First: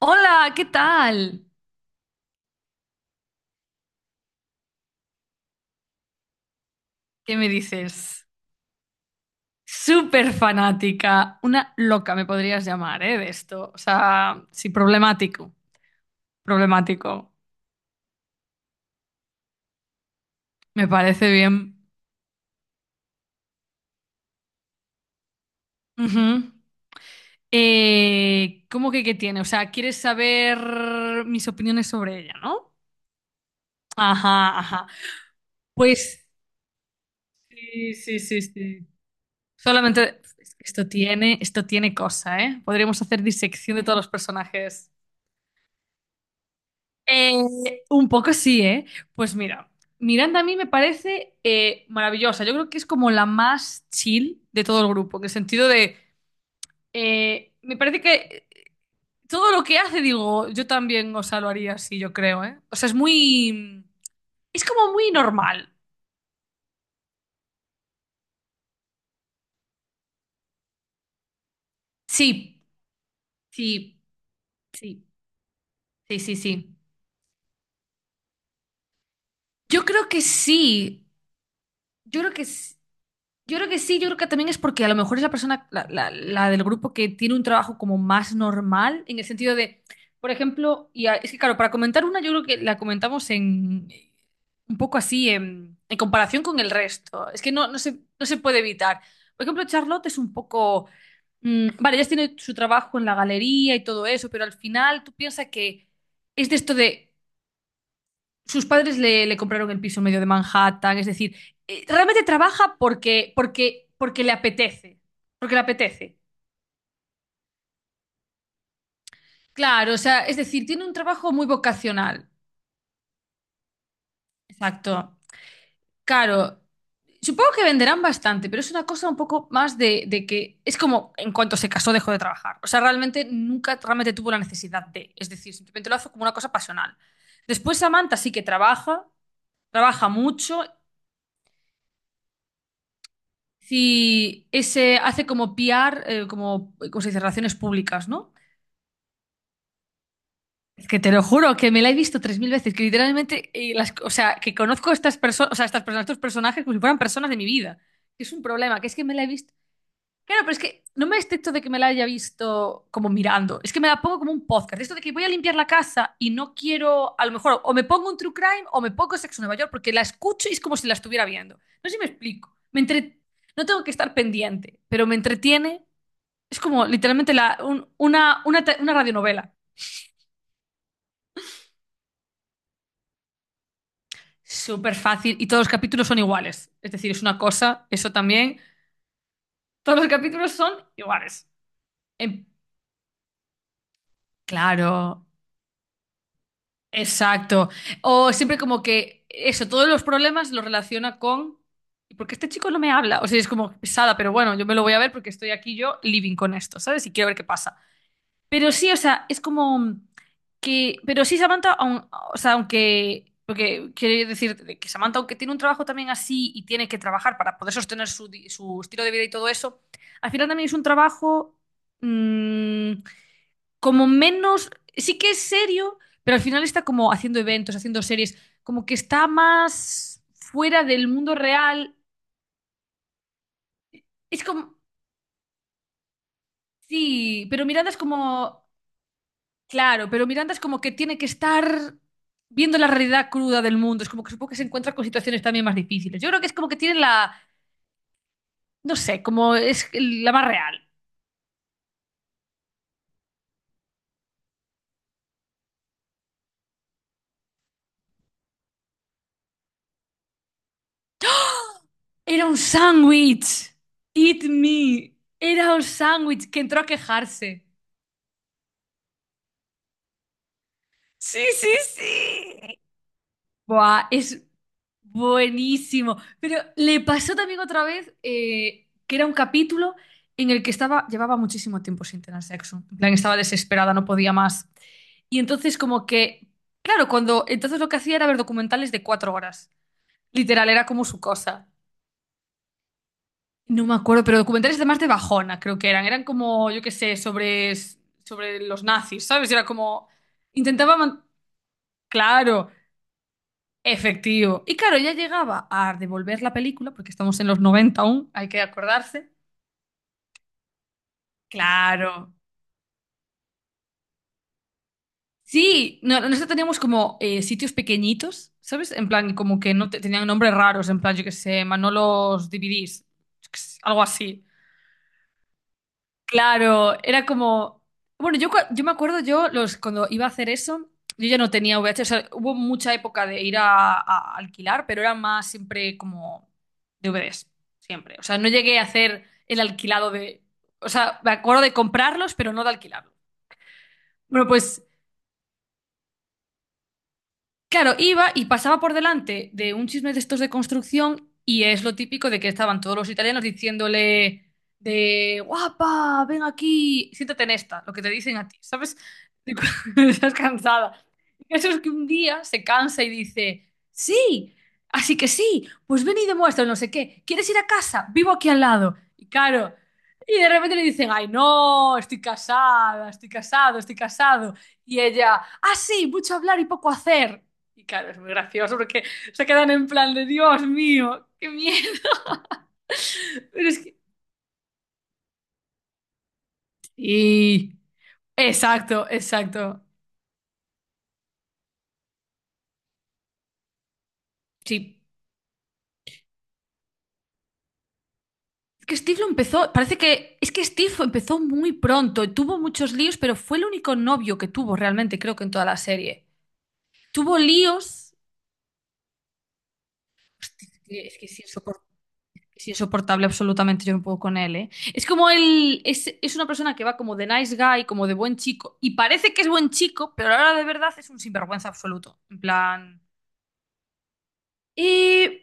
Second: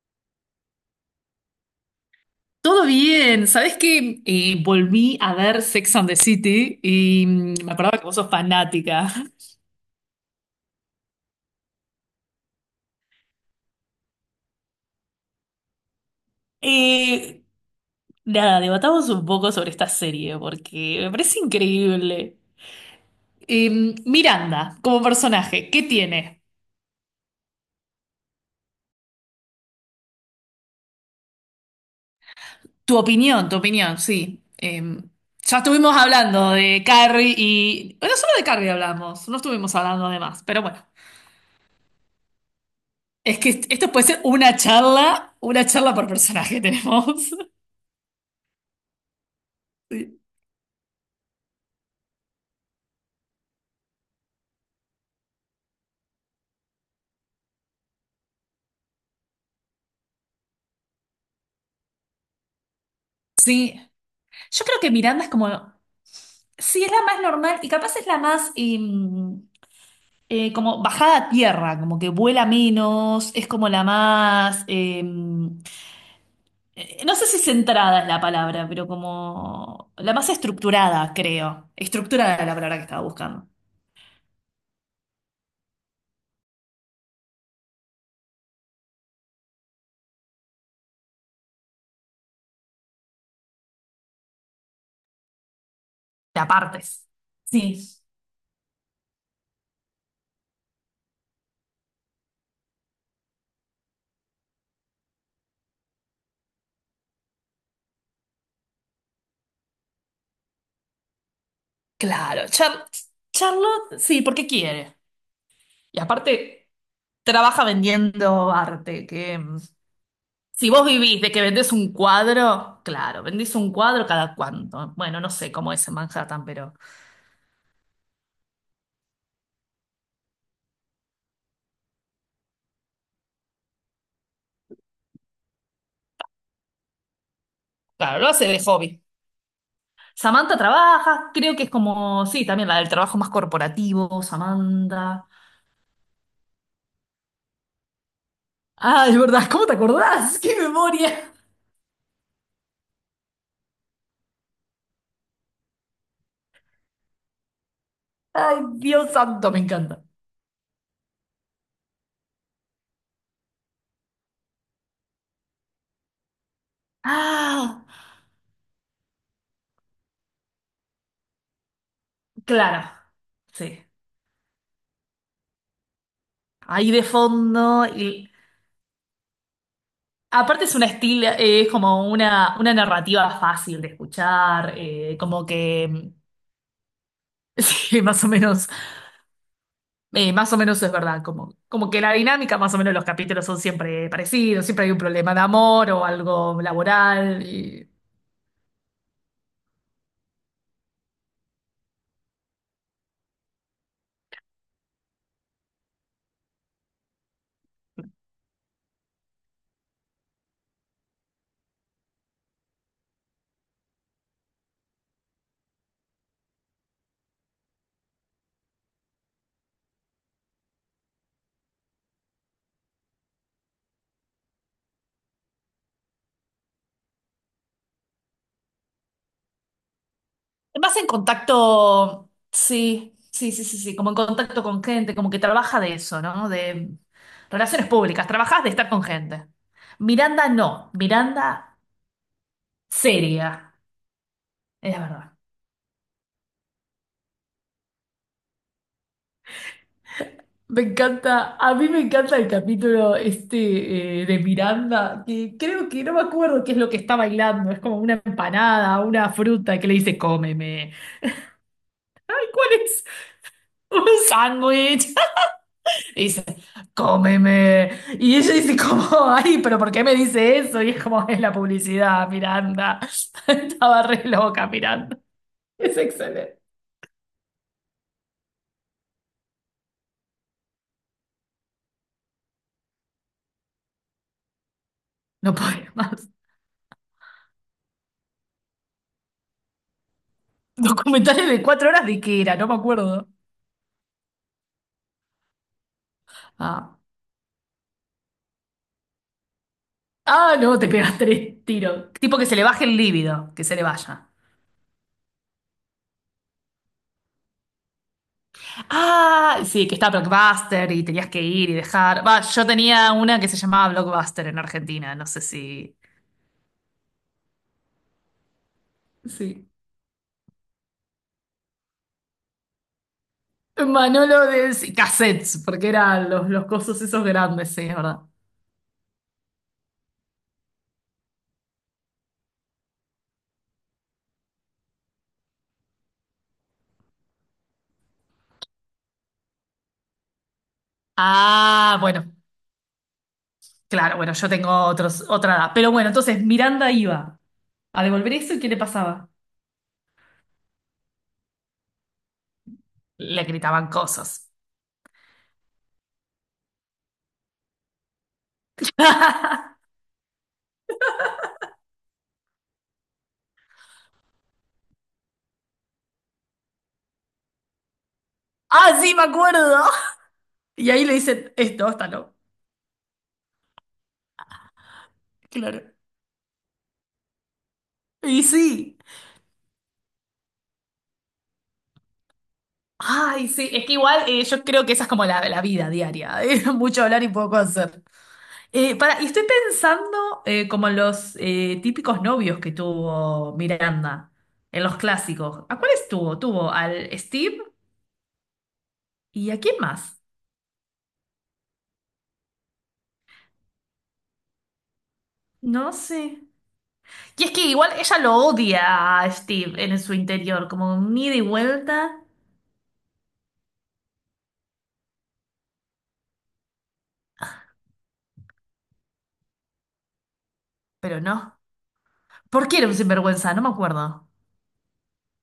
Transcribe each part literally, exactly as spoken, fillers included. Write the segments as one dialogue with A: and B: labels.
A: Hola, ¿qué tal?
B: Todo bien, ¿sabés qué? Eh, volví a ver Sex and the City y
A: ¿Qué me
B: mm, me acordaba que vos
A: dices?
B: sos fanática.
A: Súper fanática, una loca me podrías llamar, ¿eh? De esto. O sea, sí, problemático, problemático.
B: Eh, nada, Debatamos un poco sobre esta serie
A: Me
B: porque me
A: parece
B: parece
A: bien.
B: increíble. Eh, Miranda, como personaje, ¿qué
A: Ujú.
B: tiene?
A: Eh, ¿cómo que qué tiene? O sea, ¿quieres saber mis opiniones sobre ella, no?
B: Tu opinión, tu opinión, sí.
A: Ajá,
B: Eh,
A: ajá.
B: ya estuvimos
A: Pues
B: hablando de Carrie
A: sí,
B: y... Bueno,
A: sí,
B: solo
A: sí,
B: de Carrie
A: sí.
B: hablamos, no estuvimos hablando de
A: Solamente
B: más,
A: es
B: pero
A: que
B: bueno.
A: esto tiene, esto tiene cosa, ¿eh? Podríamos hacer
B: Es que
A: disección de
B: esto
A: todos
B: puede
A: los
B: ser una
A: personajes.
B: charla, una charla por personaje tenemos.
A: Eh, un poco sí, ¿eh? Pues mira,
B: Sí.
A: Miranda a mí me parece eh, maravillosa. Yo creo que es como la más chill de todo el grupo, en el sentido de, eh, me parece que todo lo que hace, digo, yo también, o sea, lo haría así, yo creo, ¿eh? O sea, es
B: Sí,
A: muy, es
B: Yo creo que
A: como muy
B: Miranda es como,
A: normal.
B: sí, es la más normal y capaz es la más eh, eh, como bajada a tierra, como que vuela
A: Sí,
B: menos, es como la
A: sí,
B: más, eh,
A: sí, sí, sí, sí.
B: eh, no sé si centrada es la palabra, pero
A: Yo
B: como
A: creo
B: la
A: que
B: más
A: sí,
B: estructurada, creo.
A: yo creo
B: Estructurada
A: que
B: era la
A: sí.
B: palabra que estaba buscando.
A: Yo creo que sí, yo creo que también es porque a lo mejor es la persona, la, la- la del grupo que tiene un trabajo como más normal, en el sentido de, por ejemplo, y a- es que claro, para comentar una, yo creo que la comentamos en un poco así en, en,
B: De
A: comparación con el
B: apartes.
A: resto. Es que no, no se,
B: Sí,
A: no se puede evitar. Por ejemplo, Charlotte es un poco. Mm, vale, ella tiene su trabajo en la galería y todo eso, pero al final tú piensas que es de esto de sus padres le, le compraron el piso en medio de Manhattan, es decir, eh, realmente
B: claro.
A: trabaja
B: Char-
A: porque, porque,
B: Charlotte, sí,
A: porque le
B: porque quiere.
A: apetece, porque le
B: Y
A: apetece.
B: aparte, trabaja vendiendo arte, que...
A: Claro, o sea, es decir,
B: Si
A: tiene
B: vos
A: un
B: vivís de
A: trabajo
B: que
A: muy
B: vendés un
A: vocacional.
B: cuadro, claro, vendís un cuadro cada cuánto.
A: Exacto.
B: Bueno, no sé cómo es en Manhattan,
A: Claro,
B: pero
A: supongo que venderán bastante, pero es una cosa un poco más de, de que es como en cuanto se casó dejó de trabajar. O sea, realmente nunca realmente tuvo la necesidad de, es decir, simplemente lo hace como una cosa pasional. Después Samantha
B: claro, lo
A: sí que
B: hace de hobby.
A: trabaja, trabaja
B: Samantha
A: mucho.
B: trabaja, creo que es como, sí, también la del trabajo más corporativo,
A: Sí, ese hace
B: Samantha.
A: como P R, eh, como, ¿cómo se dice? Relaciones públicas, ¿no?
B: Ah, es ¿verdad? ¿Cómo te acordás? ¡Qué
A: Es que te lo
B: memoria!
A: juro que me la he visto tres mil veces, que literalmente, eh, las, o sea, que conozco a estas personas, o sea, estas personas, estos personajes como si fueran personas de mi vida. Que es un
B: Ay,
A: problema, que es que
B: Dios
A: me la he
B: santo,
A: visto.
B: me encanta.
A: Claro, pero es que no me excepto de que me la haya visto como mirando. Es que me la pongo como un podcast. Esto de que voy a limpiar la casa y no quiero, a lo mejor, o me
B: Ah,
A: pongo un true crime o me pongo Sexo en Nueva York, porque la escucho y es como si la estuviera viendo. No sé si me explico. Me
B: claro,
A: entre- No tengo
B: sí.
A: que estar pendiente, pero me entretiene. Es como
B: Ahí de
A: literalmente la,
B: fondo
A: un-
B: y
A: una, una, te- una radionovela.
B: aparte es una estilo, eh, es como una, una narrativa fácil de escuchar,
A: Súper
B: eh,
A: fácil y
B: como
A: todos los capítulos
B: que,
A: son iguales. Es decir, es una cosa,
B: sí,
A: eso
B: más o
A: también.
B: menos.
A: Todos los
B: Eh, más
A: capítulos
B: o
A: son
B: menos es verdad,
A: iguales.
B: como, como que la
A: Em,
B: dinámica, más o menos los capítulos son siempre parecidos, siempre hay un
A: claro,
B: problema de amor o algo laboral.
A: exacto.
B: Y...
A: O siempre como que eso, todos los problemas los relaciona con... ¿Y por qué este chico no me habla? O sea, es como pesada, pero bueno, yo me lo voy a ver porque estoy aquí yo living con esto, ¿sabes? Y quiero ver qué pasa. Pero sí, o sea, es como que. Pero sí, Samantha, aun- o sea, aunque. Porque quiero decir que Samantha, aunque tiene un trabajo también así y tiene que trabajar para poder sostener su, di- su estilo de vida y todo eso, al final también es un trabajo mm, como menos. Sí que es serio, pero al final está como haciendo eventos, haciendo series, como que está más fuera
B: Más en
A: del mundo real.
B: contacto, sí, sí, sí, sí, sí, como en
A: Es
B: contacto
A: como.
B: con gente, como que trabaja de eso, ¿no? De
A: Sí, pero
B: relaciones
A: Miranda es
B: públicas, trabajas
A: como.
B: de estar con gente.
A: Claro, pero
B: Miranda
A: Miranda es como
B: no,
A: que tiene que
B: Miranda
A: estar viendo la realidad
B: seria,
A: cruda del mundo. Es como que supongo que se encuentra
B: es
A: con
B: verdad.
A: situaciones también más difíciles. Yo creo que es como que tiene la, no sé, como es la más
B: Me
A: real.
B: encanta, a mí me encanta el capítulo este eh, de Miranda, que creo que no me acuerdo qué es lo que está bailando, es como una empanada, una fruta que le dice cómeme.
A: Era
B: Ay,
A: un
B: ¿cuál es?
A: sándwich.
B: Un
A: Eat me.
B: sándwich.
A: Era un
B: Y dice,
A: sándwich que entró a quejarse.
B: cómeme. Y ella dice como, ay, pero ¿por qué me dice eso? Y es como, es
A: Sí,
B: la
A: sí,
B: publicidad,
A: sí.
B: Miranda. Estaba
A: Buah,
B: re
A: es
B: loca, Miranda. Es
A: buenísimo. Pero
B: excelente.
A: le pasó también otra vez eh, que era un capítulo en el que estaba, llevaba muchísimo tiempo sin tener sexo. En plan, estaba desesperada, no podía más. Y
B: No puedo
A: entonces como
B: más.
A: que, claro, cuando, entonces lo que hacía era ver documentales de cuatro horas. Literal, era como su
B: Documentales de
A: cosa.
B: cuatro horas de qué era, no me acuerdo.
A: No me acuerdo, pero documentales además de Bajona, creo que eran. Eran como, yo qué
B: Ah.
A: sé, sobre, sobre los nazis, ¿sabes? Era como,
B: Ah, no, te
A: intentaba,
B: pegas
A: man-
B: tres tiros. Tipo que se le
A: claro,
B: baje el líbido, que se le vaya.
A: efectivo. Y claro, ya llegaba a devolver la película, porque estamos en los noventa aún, hay que acordarse.
B: Ah, sí, que está Blockbuster y tenías que ir y dejar.
A: Claro,
B: Va, yo tenía una que se llamaba Blockbuster en Argentina, no sé si.
A: sí, no- nosotros teníamos como eh, sitios pequeñitos, ¿sabes? En plan, como
B: Sí.
A: que no te- tenían nombres raros, en plan, yo qué sé, Manolos D V Ds, yo qué sé, algo así.
B: Manolo de sí, cassettes, porque eran los, los
A: Claro,
B: cosos
A: era
B: esos grandes,
A: como...
B: sí, es verdad.
A: Bueno, yo, cua- yo me acuerdo, yo los, cuando iba a hacer eso, yo ya no tenía V H S, o sea, hubo mucha época de ir a, a alquilar, pero era más siempre como D V Ds, siempre. O sea, no llegué a hacer el alquilado de... O sea, me acuerdo de
B: Ah, bueno,
A: comprarlos, pero no de alquilarlos.
B: claro, bueno,
A: Bueno,
B: yo tengo
A: pues
B: otros, otra edad. Pero bueno, entonces Miranda iba
A: claro,
B: a
A: iba
B: devolver
A: y
B: eso y ¿qué le
A: pasaba por
B: pasaba?
A: delante de un chisme de estos de construcción y es lo típico de que estaban todos los italianos
B: Le gritaban
A: diciéndole
B: cosas.
A: de guapa, ven aquí, siéntate en esta, lo que te dicen a ti, ¿sabes? Digo, estás cansada. Y eso es que un día se cansa y dice, sí, así que sí, pues ven y demuestra no sé qué, ¿quieres ir a casa? Vivo aquí al lado.
B: Ah, sí, me
A: Y claro,
B: acuerdo.
A: y de repente le
B: Y ahí
A: dicen,
B: le
A: ay
B: dicen, esto,
A: no,
B: está
A: estoy
B: no.
A: casada, estoy casado, estoy casado. Y ella, ah,
B: Claro.
A: sí, mucho hablar y poco hacer. Y claro, es muy
B: Y
A: gracioso
B: sí.
A: porque se quedan en plan de Dios mío, qué miedo.
B: Ay,
A: Pero
B: sí,
A: es
B: es que
A: que.
B: igual eh, yo creo que esa es como la, la vida diaria, eh, mucho hablar y poco
A: Sí,
B: hacer. Eh,
A: exacto,
B: para, y estoy
A: exacto.
B: pensando eh, como en los eh, típicos novios que tuvo Miranda, en los
A: Sí.
B: clásicos. ¿A cuáles tuvo? Tuvo al Steve
A: Es que Steve lo
B: y ¿a
A: empezó.
B: quién
A: Parece
B: más?
A: que. Es que Steve empezó muy pronto. Tuvo muchos líos, pero fue el único novio que tuvo realmente, creo que en toda la
B: No
A: serie.
B: sé.
A: Tuvo
B: Y es que igual
A: líos.
B: ella lo odia a Steve en su interior,
A: Hostia,
B: como un
A: Es que
B: ida
A: es
B: y
A: que es insopor-
B: vuelta,
A: es insoportable absolutamente, yo no puedo con él, ¿eh? Es como él, es, es una persona que va como de nice guy, como de buen chico, y parece que es buen chico, pero ahora de verdad es un
B: pero no.
A: sinvergüenza absoluto. En
B: ¿Por qué era un
A: plan,
B: sinvergüenza? No me acuerdo.
A: y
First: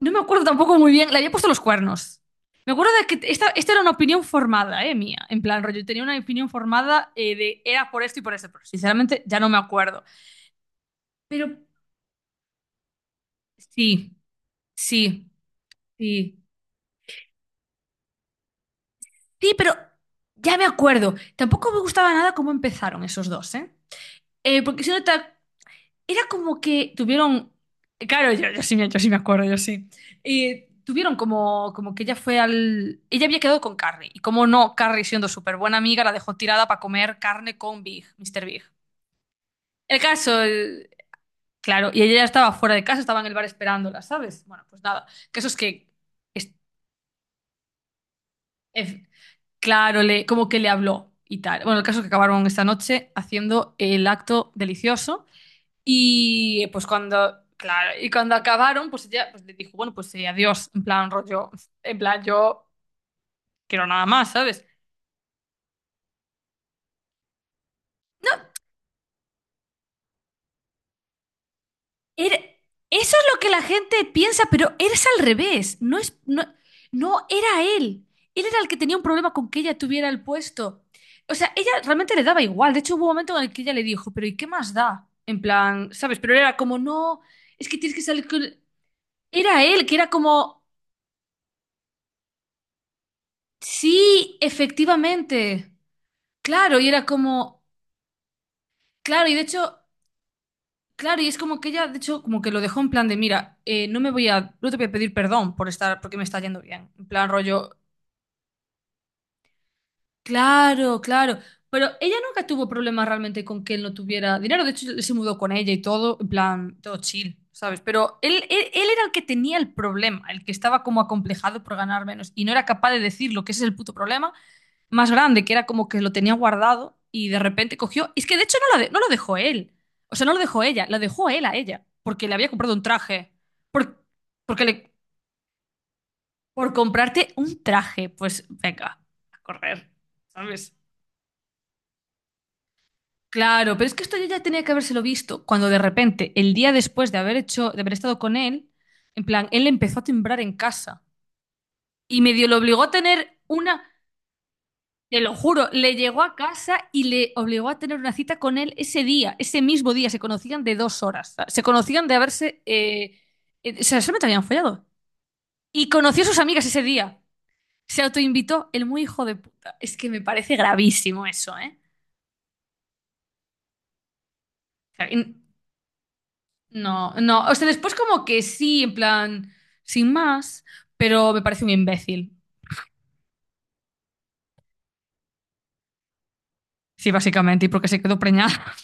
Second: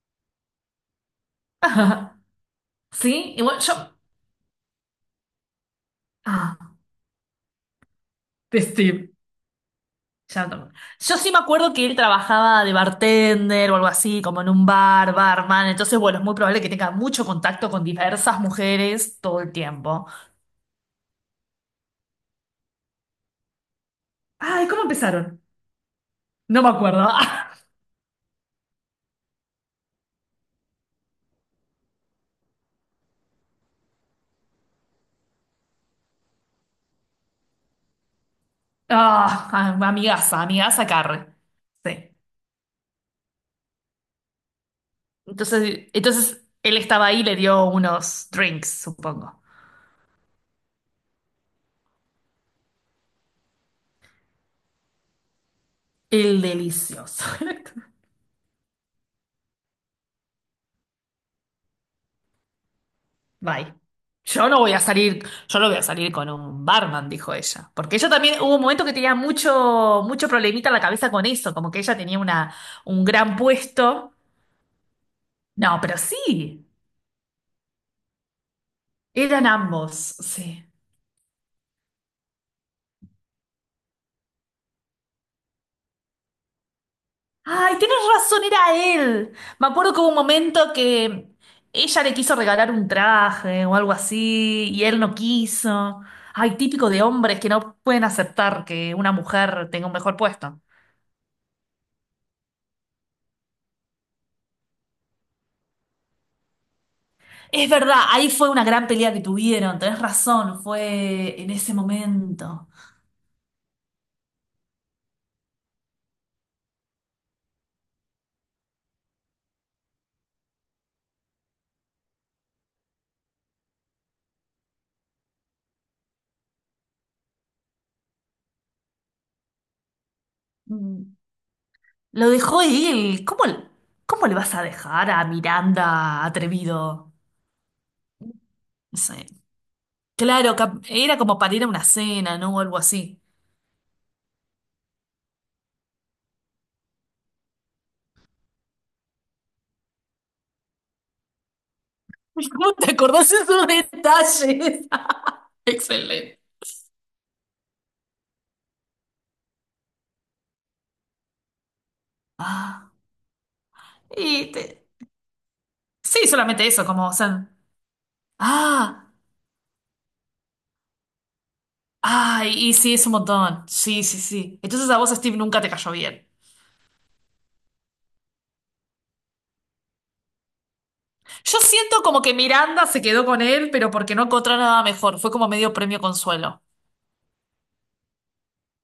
A: no me acuerdo tampoco muy bien, le había puesto los cuernos. Me acuerdo de que
B: Sí,
A: esta,
B: igual
A: esta era una
B: yo...
A: opinión formada, eh, mía. En plan, rollo, tenía una opinión
B: Ah,
A: formada eh, de era por esto y por esto,
B: de
A: pero
B: Steve.
A: sinceramente ya no me acuerdo.
B: Ya no. Yo sí me
A: Pero
B: acuerdo que él trabajaba de bartender o algo
A: sí,
B: así, como en un bar,
A: sí,
B: barman. Entonces, bueno, es muy
A: sí.
B: probable que tenga mucho contacto con diversas mujeres todo el
A: Sí, pero
B: tiempo.
A: ya me acuerdo. Tampoco me gustaba nada cómo empezaron esos dos, ¿eh? Eh,
B: Ay, ¿cómo
A: porque si no te,
B: empezaron?
A: era como
B: No me
A: que
B: acuerdo.
A: tuvieron, claro, yo, yo sí, me- yo sí me acuerdo, yo sí. Eh, tuvieron como, como que ella fue al... Ella había quedado con Carrie. Y como no, Carrie siendo súper buena amiga, la dejó tirada para comer carne con Big, míster Big.
B: Ah,
A: El
B: amigaza,
A: caso,
B: amigaza
A: el-
B: Carre.
A: claro, y
B: Sí.
A: ella ya estaba fuera de casa, estaba en el bar esperándola, ¿sabes? Bueno, pues nada. El caso es que,
B: Entonces, entonces
A: es-
B: él estaba ahí y le dio unos drinks,
A: es-
B: supongo.
A: claro, le, como que le habló y tal. Bueno, el caso es que acabaron esta noche haciendo el acto delicioso.
B: El
A: Y pues
B: delicioso.
A: cuando, claro, y cuando acabaron, pues ella pues, le dijo, bueno, pues eh, adiós, en plan rollo, en plan yo
B: Bye.
A: quiero nada más,
B: Yo no
A: ¿sabes?
B: voy a salir, yo no voy a salir con un barman, dijo ella. Porque ella también hubo un momento que tenía mucho, mucho problemita en la cabeza con eso, como que ella tenía
A: Era-
B: una, un
A: Eso es
B: gran
A: lo que la gente
B: puesto.
A: piensa, pero eres al revés.
B: No,
A: No
B: pero
A: es, no,
B: sí,
A: no era él. Él era el que tenía un problema
B: eran
A: con que ella
B: ambos,
A: tuviera el
B: sí.
A: puesto. O sea, ella realmente le daba igual. De hecho, hubo un momento en el que ella le dijo, pero ¿y qué más da? En plan, ¿sabes? Pero era como, no, es
B: Ay,
A: que tienes
B: tienes
A: que salir con...
B: razón, era él.
A: Era
B: Me
A: él,
B: acuerdo
A: que
B: que hubo
A: era
B: un
A: como,
B: momento que ella le quiso regalar un traje o algo
A: sí,
B: así, y él no
A: efectivamente.
B: quiso. Ay,
A: Claro, y
B: típico de
A: era
B: hombres que
A: como,
B: no pueden aceptar que una
A: claro, y de
B: mujer
A: hecho,
B: tenga un mejor puesto.
A: claro, y es como que ella, de hecho, como que lo dejó en plan de, mira, eh, no me voy a, no te voy a pedir perdón por estar, porque me está yendo bien. En plan
B: Es
A: rollo,
B: verdad, ahí fue una gran pelea que tuvieron, tenés razón,
A: claro, claro.
B: fue en ese
A: Pero ella nunca tuvo
B: momento.
A: problemas realmente con que él no tuviera dinero. De hecho, él se mudó con ella y todo, en plan, todo chill, ¿sabes? Pero él, él, él era el que tenía el problema, el que estaba como acomplejado por ganar menos y no era capaz de decirlo, que ese es el puto problema más grande, que era como que lo tenía guardado y de repente cogió. Es que de hecho no, la de- no lo dejó él. O sea, no lo dejó ella, lo
B: Mm,
A: dejó él a ella. Porque
B: lo
A: le había
B: dejó
A: comprado un
B: él.
A: traje.
B: ¿Cómo,
A: Por,
B: cómo le vas a
A: porque le,
B: dejar a Miranda
A: por
B: atrevido?
A: comprarte un traje, pues venga,
B: No.
A: a correr,
B: Claro,
A: ¿sabes?
B: cap- era como para ir a una cena, ¿no? O algo así.
A: Claro, pero es que esto yo ya tenía que habérselo visto cuando de repente, el día después de haber hecho, de haber estado con él, en plan, él empezó a timbrar en casa y medio lo
B: ¿Cómo
A: obligó a
B: te acordás de
A: tener
B: esos
A: una.
B: detalles?
A: Te lo juro, le llegó a
B: Excelente.
A: casa y le obligó a tener una cita con él ese día, ese mismo día. Se conocían de dos horas. Se conocían de haberse.
B: Ah,
A: Eh, eh, o sea, solamente habían
B: y te-
A: follado. Y conoció a
B: Sí,
A: sus amigas
B: solamente
A: ese
B: eso, como, o
A: día.
B: sea,
A: Se autoinvitó, el muy
B: ah,
A: hijo de puta. Es que me parece gravísimo eso, ¿eh?
B: ay, y sí, es un montón. Sí, sí, sí. Entonces
A: O
B: a
A: sea,
B: vos,
A: y-
B: Steve, nunca te cayó bien.
A: no, no. O sea, después como que sí, en plan, sin más, pero me
B: Yo
A: parece un
B: siento como que
A: imbécil.
B: Miranda se quedó con él, pero porque no encontró nada mejor. Fue como medio premio consuelo.
A: Sí, básicamente, y porque se quedó preñada.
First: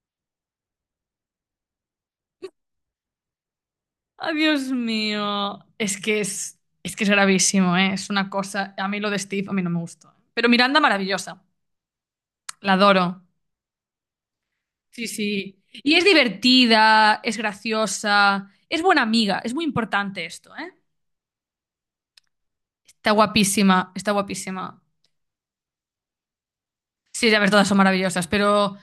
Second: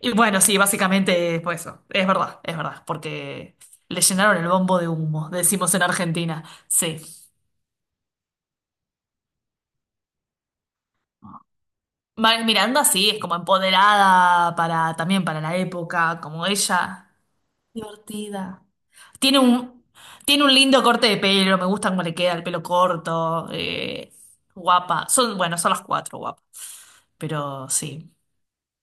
B: Y bueno, sí, básicamente fue eso. Es verdad, es verdad, porque le
A: Ay,
B: llenaron el
A: Dios
B: bombo de humo,
A: mío.
B: decimos en
A: Es que
B: Argentina.
A: es, es
B: Sí.
A: que es gravísimo, ¿eh? Es una cosa. A mí lo de Steve, a mí no me gustó. ¿Eh? Pero Miranda, maravillosa.
B: Ma-
A: La
B: Miranda sí, es
A: adoro.
B: como empoderada para,
A: Sí,
B: también para la
A: sí. Y es
B: época, como ella.
A: divertida, es graciosa,
B: Divertida.
A: es buena
B: Tiene
A: amiga. Es muy
B: un,
A: importante
B: tiene un
A: esto, ¿eh?
B: lindo corte de pelo, me gusta cómo le queda el pelo
A: Está
B: corto.
A: guapísima, está
B: eh,
A: guapísima.
B: guapa. Son, bueno, son las cuatro guapas.
A: Sí, ya ver,
B: Pero
A: todas son
B: sí.
A: maravillosas, pero,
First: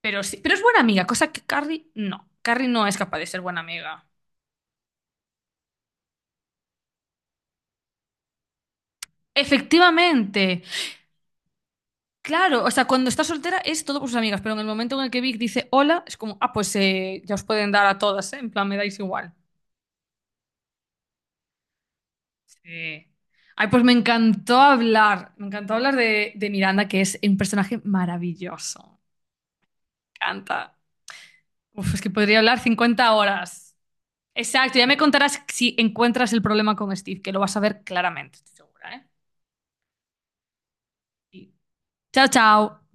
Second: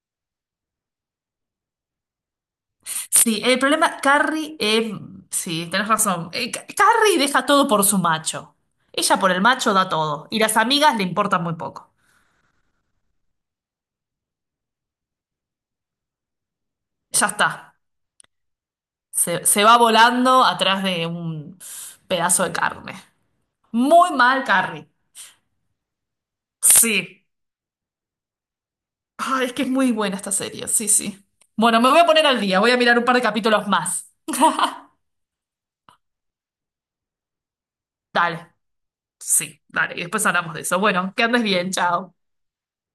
A: pero sí. Pero es buena amiga, cosa que Carrie no. Carrie no es capaz de ser
B: Sí, el
A: buena
B: problema,
A: amiga.
B: Carrie, eh, sí, tenés razón. Eh, Ca- Carrie deja todo por su macho. Ella por el macho da todo. Y las
A: Efectivamente.
B: amigas le importan muy poco.
A: Claro, o sea, cuando está soltera es todo por sus amigas, pero en el momento en el que Vic dice hola, es como, ah, pues eh,
B: Ya
A: ya os pueden
B: está.
A: dar a todas, ¿eh? En plan, me dais igual.
B: Se, se va volando atrás de un pedazo de carne.
A: Sí. Ay, pues me
B: Muy mal,
A: encantó
B: Carrie.
A: hablar, me encantó hablar de, de Miranda, que es
B: Sí.
A: un personaje maravilloso.
B: Ay, es que es muy buena
A: Me
B: esta serie.
A: encanta.
B: Sí, sí. Bueno, me
A: Uf,
B: voy
A: es
B: a
A: que
B: poner
A: podría
B: al
A: hablar
B: día. Voy a mirar un
A: cincuenta
B: par de capítulos
A: horas.
B: más.
A: Exacto, ya me contarás si encuentras el problema con Steve, que lo vas a ver claramente, estoy
B: Dale.
A: segura, ¿eh?
B: Sí, dale. Y después hablamos de eso. Bueno, que andes
A: Y-
B: bien. Chao.
A: Chao, chao.